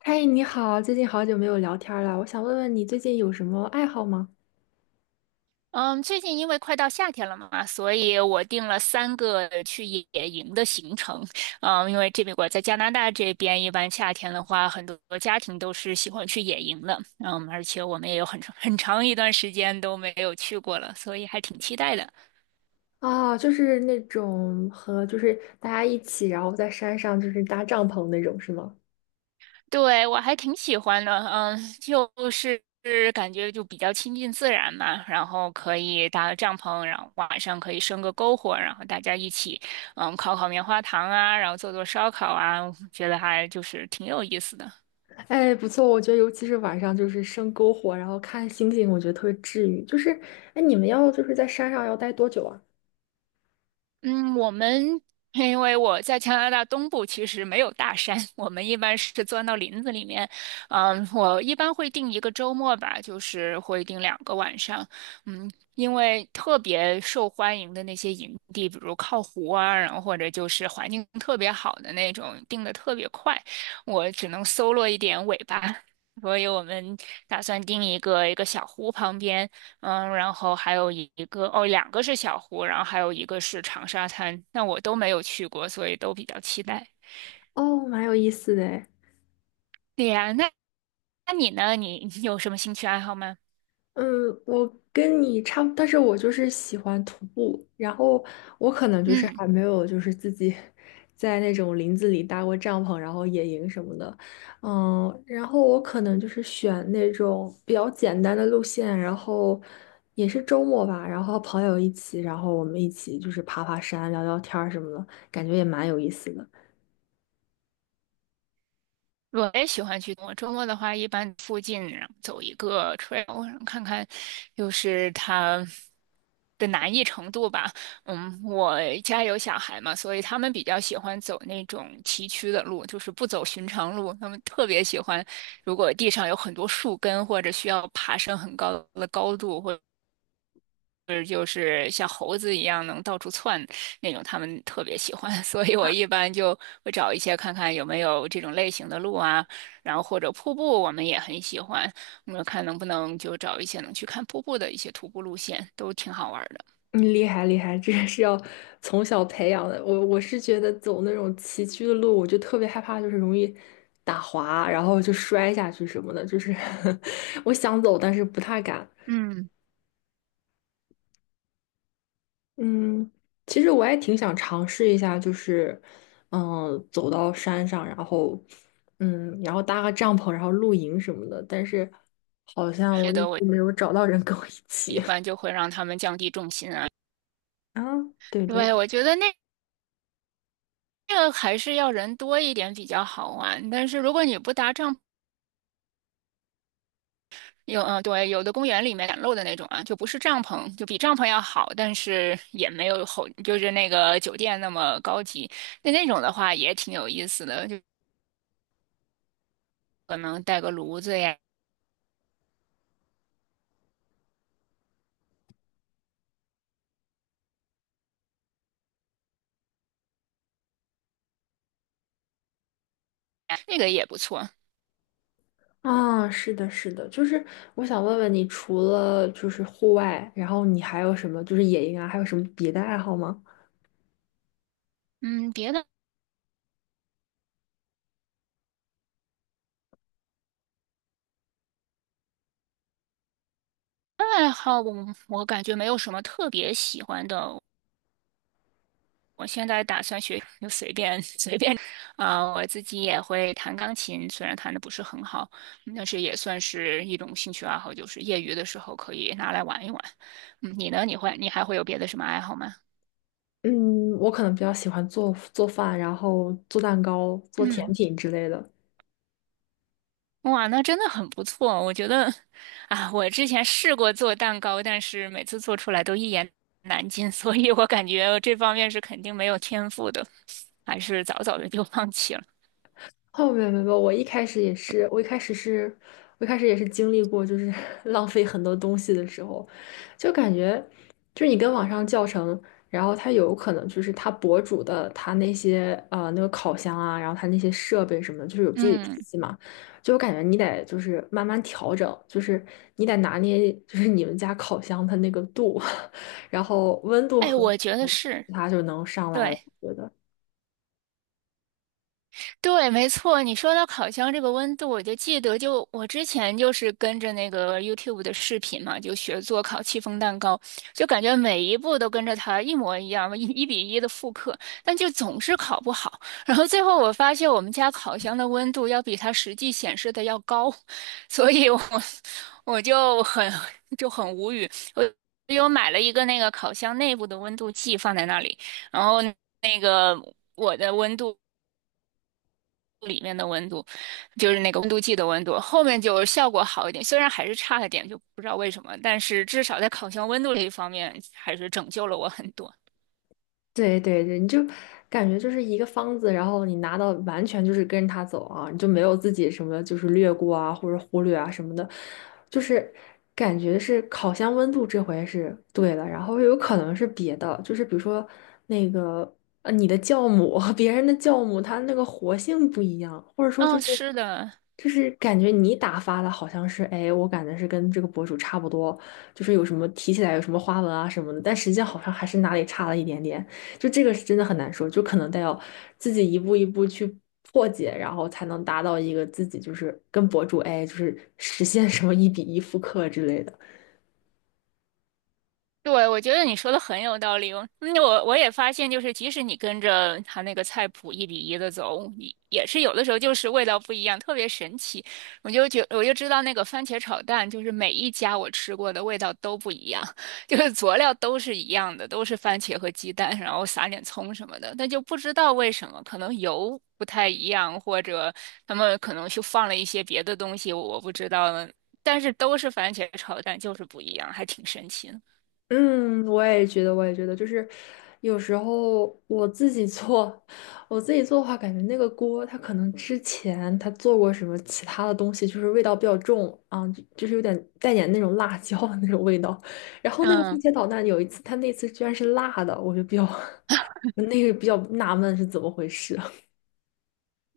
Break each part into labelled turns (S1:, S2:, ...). S1: 嗨，你好，最近好久没有聊天儿了，我想问问你最近有什么爱好吗？
S2: 嗯，最近因为快到夏天了嘛，所以我定了三个去野营的行程。因为这边我在加拿大这边，一般夏天的话，很多家庭都是喜欢去野营的。而且我们也有很长很长一段时间都没有去过了，所以还挺期待的。
S1: 哦，就是那种和就是大家一起，然后在山上就是搭帐篷那种，是吗？
S2: 对，我还挺喜欢的，感觉就比较亲近自然嘛，然后可以搭个帐篷，然后晚上可以生个篝火，然后大家一起，烤烤棉花糖啊，然后做做烧烤啊，觉得还就是挺有意思的。
S1: 哎，不错，我觉得尤其是晚上就是生篝火，然后看星星，我觉得特别治愈。就是，哎，你们要就是在山上要待多久啊？
S2: 嗯，我们因为我在加拿大东部，其实没有大山，我们一般是钻到林子里面。我一般会定一个周末吧，就是会定两个晚上。因为特别受欢迎的那些营地，比如靠湖啊，然后或者就是环境特别好的那种，定的特别快，我只能搜罗一点尾巴。所以我们打算定一个小湖旁边。嗯，然后还有一个，哦，两个是小湖，然后还有一个是长沙滩，那我都没有去过，所以都比较期待。
S1: 哦，蛮有意思的诶。
S2: 对呀，那你呢？你有什么兴趣爱好吗？
S1: 嗯，我跟你差不，但是我就是喜欢徒步，然后我可能就是
S2: 嗯。
S1: 还没有就是自己在那种林子里搭过帐篷，然后野营什么的，嗯，然后我可能就是选那种比较简单的路线，然后也是周末吧，然后朋友一起，然后我们一起就是爬爬山、聊聊天儿什么的，感觉也蛮有意思的。
S2: 我也喜欢去。我周末的话，一般附近然后走一个 trail，然后看看，就是它的难易程度吧。嗯，我家有小孩嘛，所以他们比较喜欢走那种崎岖的路，就是不走寻常路。他们特别喜欢，如果地上有很多树根，或者需要爬升很高的高度，或是就是像猴子一样能到处窜那种，他们特别喜欢，所以我一般就会找一些看看有没有这种类型的路啊，然后或者瀑布，我们也很喜欢，我们看能不能就找一些能去看瀑布的一些徒步路线，都挺好玩儿的。
S1: 嗯，厉害厉害，这个是要从小培养的。我是觉得走那种崎岖的路，我就特别害怕，就是容易打滑，然后就摔下去什么的。就是 我想走，但是不太敢。
S2: 嗯，
S1: 嗯，其实我也挺想尝试一下，就是嗯，走到山上，然后嗯，然后搭个帐篷，然后露营什么的。但是好像我
S2: 觉
S1: 一
S2: 得我
S1: 直没有找到人跟我一
S2: 一
S1: 起。
S2: 般 就会让他们降低重心啊，
S1: 啊，对对
S2: 对，我觉得那。这个还是要人多一点比较好玩，但是如果你不搭帐有嗯，对，有的公园里面展露的那种啊，就不是帐篷，就比帐篷要好，但是也没有后，就是那个酒店那么高级。那那种的话也挺有意思的，就可能带个炉子呀，那个也不错。
S1: 啊，是的，是的，就是我想问问你，除了就是户外，然后你还有什么就是野营啊，还有什么别的爱好吗？
S2: 嗯，别的爱好我感觉没有什么特别喜欢的，我现在打算学，就随便 随便，啊，我自己也会弹钢琴，虽然弹的不是很好，但是也算是一种兴趣爱好，就是业余的时候可以拿来玩一玩。嗯，你呢？你还会有别的什么爱好吗？
S1: 嗯，我可能比较喜欢做做饭，然后做蛋糕、做甜
S2: 嗯，
S1: 品之类的。
S2: 哇，那真的很不错。我觉得，啊，我之前试过做蛋糕，但是每次做出来都一言难尽，所以我感觉这方面是肯定没有天赋的，还是早早的就放弃了。
S1: 哦，没有没有，没有我一开始也是，我一开始是，我一开始也是经历过，就是 浪费很多东西的时候，就感觉，就是你跟网上教程，然后它有可能就是它博主的他那些那个烤箱啊，然后他那些设备什么的，就是有自己
S2: 嗯，
S1: 脾气嘛，就我感觉你得就是慢慢调整，就是你得拿捏，就是你们家烤箱它那个度，然后温度
S2: 哎，
S1: 和
S2: 我觉得是。
S1: 它就能上来了，
S2: 对。
S1: 我觉得。
S2: 对，没错，你说到烤箱这个温度，我就记得我之前就是跟着那个 YouTube 的视频嘛，就学做烤戚风蛋糕，就感觉每一步都跟着它一模一样，一比一的复刻，但就总是烤不好。然后最后我发现我们家烤箱的温度要比它实际显示的要高，所以我 我就很就很无语。我又买了一个那个烤箱内部的温度计放在那里，然后我的温度。里面的温度，就是那个温度计的温度，后面就效果好一点，虽然还是差了点，就不知道为什么，但是至少在烤箱温度这一方面还是拯救了我很多。
S1: 对对对，你就感觉就是一个方子，然后你拿到完全就是跟着它走啊，你就没有自己什么就是略过啊或者忽略啊什么的，就是感觉是烤箱温度这回是对了，然后有可能是别的，就是比如说那个你的酵母和 别人的酵母它那个活性不一样，或者说就
S2: 嗯、
S1: 是
S2: 是的，
S1: 就是感觉你打发的好像是哎，我感觉是跟这个博主差不多，就是有什么提起来有什么花纹啊什么的，但实际上好像还是哪里差了一点点。就这个是真的很难说，就可能得要自己一步一步去破解，然后才能达到一个自己就是跟博主哎，就是实现什么一比一复刻之类的。
S2: 对，我觉得你说的很有道理哦。那我也发现，就是即使你跟着他那个菜谱一比一的走，你也是有的时候就是味道不一样，特别神奇。我就知道那个番茄炒蛋，就是每一家我吃过的味道都不一样，就是佐料都是一样的，都是番茄和鸡蛋，然后撒点葱什么的，但就不知道为什么，可能油不太一样，或者他们可能就放了一些别的东西，我不知道呢。但是都是番茄炒蛋，就是不一样，还挺神奇的。
S1: 嗯，我也觉得，我也觉得，就是有时候我自己做，我自己做的话，感觉那个锅它可能之前它做过什么其他的东西，就是味道比较重啊，就是有点带点那种辣椒的那种味道。然后那个番
S2: 嗯，
S1: 茄炒蛋有一次，它那次居然是辣的，我就比较 我那个比较纳闷是怎么回事啊。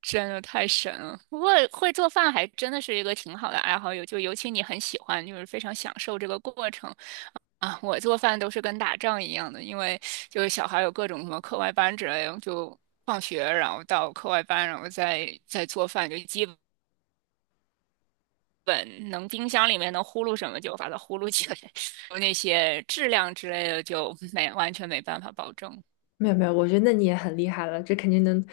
S2: 真的太神了！不过会做饭还真的是一个挺好的爱好，尤其你很喜欢，就是非常享受这个过程啊。我做饭都是跟打仗一样的，因为就是小孩有各种什么课外班之类的，就放学然后到课外班，然后再做饭，就基本能冰箱里面能呼噜什么就把它呼噜起来，那些质量之类的就没完全没办法保证。
S1: 没有没有，我觉得那你也很厉害了，这肯定能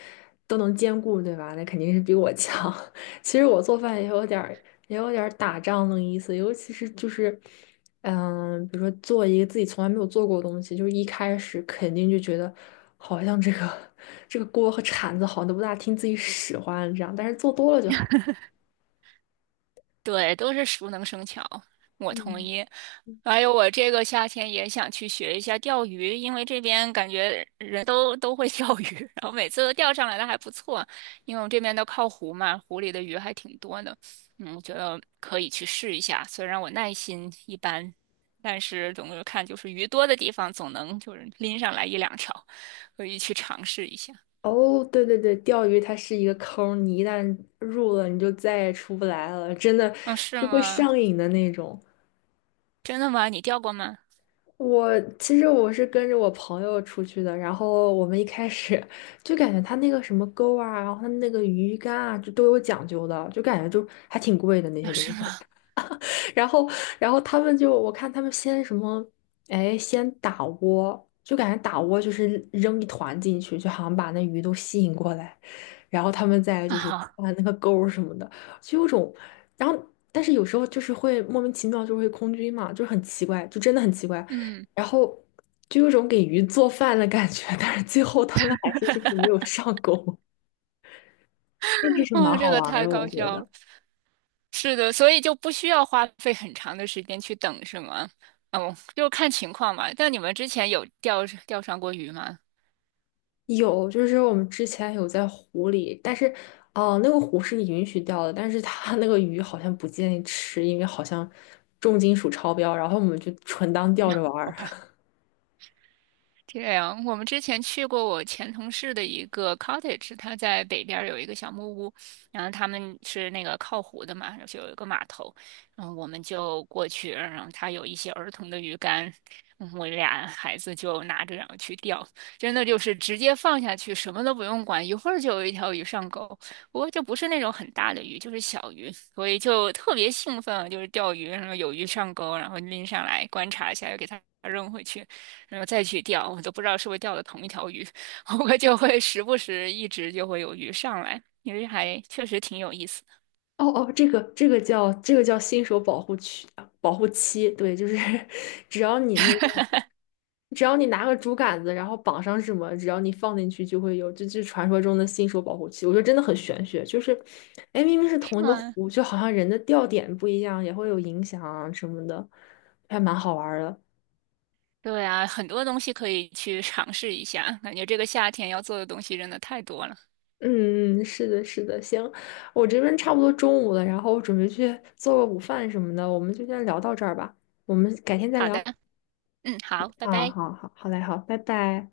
S1: 都能兼顾，对吧？那肯定是比我强。其实我做饭也有点儿打仗的意思，尤其是就是，嗯，比如说做一个自己从来没有做过的东西，就是一开始肯定就觉得好像这个 这个锅和铲子好像都不大听自己使唤这样，但是做多了就好。
S2: 对，都是熟能生巧，我同
S1: 嗯。
S2: 意。还有，我这个夏天也想去学一下钓鱼，因为这边感觉人都会钓鱼，然后每次都钓上来的还不错，因为我们这边都靠湖嘛，湖里的鱼还挺多的。嗯，我觉得可以去试一下，虽然我耐心一般，但是总的看就是鱼多的地方总能就是拎上来一两条，可以去尝试一下。
S1: 哦，对对对，钓鱼它是一个坑儿你一旦入了，你就再也出不来了，真的
S2: 嗯，是
S1: 就会
S2: 吗？
S1: 上瘾的那种。
S2: 真的吗？你钓过吗？
S1: 我其实我是跟着我朋友出去的，然后我们一开始就感觉他那个什么钩啊，然后他那个鱼竿啊，就都有讲究的，就感觉就还挺贵的那
S2: 啊，
S1: 些东
S2: 是
S1: 西。
S2: 吗？
S1: 然后，然后他们就我看他们先什么，哎，先打窝，就感觉打窝就是扔一团进去，就好像把那鱼都吸引过来。然后他们再
S2: 啊，
S1: 就是
S2: 好
S1: 按那个钩儿什么的，就有种，然后但是有时候就是会莫名其妙就会空军嘛，就是很奇怪，就真的很奇怪，
S2: 嗯。
S1: 然后就有种给鱼做饭的感觉，但是最后他们还是就是没有上钩，那个是蛮
S2: 哦，这
S1: 好
S2: 个
S1: 玩儿
S2: 太
S1: 的，我
S2: 搞
S1: 觉
S2: 笑
S1: 得。
S2: 了。是的，所以就不需要花费很长的时间去等，是吗？哦，就看情况嘛。但你们之前有钓上过鱼吗？
S1: 有，就是我们之前有在湖里，但是，哦、那个湖是允许钓的，但是它那个鱼好像不建议吃，因为好像重金属超标，然后我们就纯当钓着玩
S2: 我
S1: 儿。
S2: 怕。这样，我们之前去过我前同事的一个 cottage，他在北边儿有一个小木屋，然后他们是那个靠湖的嘛，就是有一个码头，然后我们就过去，然后他有一些儿童的鱼竿，嗯我俩孩子就拿着然后去钓，真的就是直接放下去，什么都不用管，一会儿就有一条鱼上钩。不过就不是那种很大的鱼，就是小鱼，所以就特别兴奋，就是钓鱼，然后有鱼上钩，然后拎上来观察一下，又给它扔回去。然后再去钓，我都不知道是不是钓的同一条鱼，我就会时不时一直就会有鱼上来，因为还确实挺有意思的，
S1: 哦哦，这个这个叫这个叫新手保护区啊保护期，对，就是 只要你那个，只要你拿个竹竿子，然后绑上什么，只要你放进去就会有，这就是传说中的新手保护期。我觉得真的很玄学，就是，哎，明明是
S2: 是
S1: 同一个
S2: 吗？
S1: 湖，就好像人的钓点不一样，也会有影响啊什么的，还蛮好玩儿的。
S2: 对啊，很多东西可以去尝试一下，感觉这个夏天要做的东西真的太多了。
S1: 嗯，嗯是的，是的，行，我这边差不多中午了，然后我准备去做个午饭什么的，我们就先聊到这儿吧，我们改天再
S2: 好
S1: 聊。
S2: 的，嗯，好，拜
S1: 啊，
S2: 拜。
S1: 好好，好嘞，好，拜拜。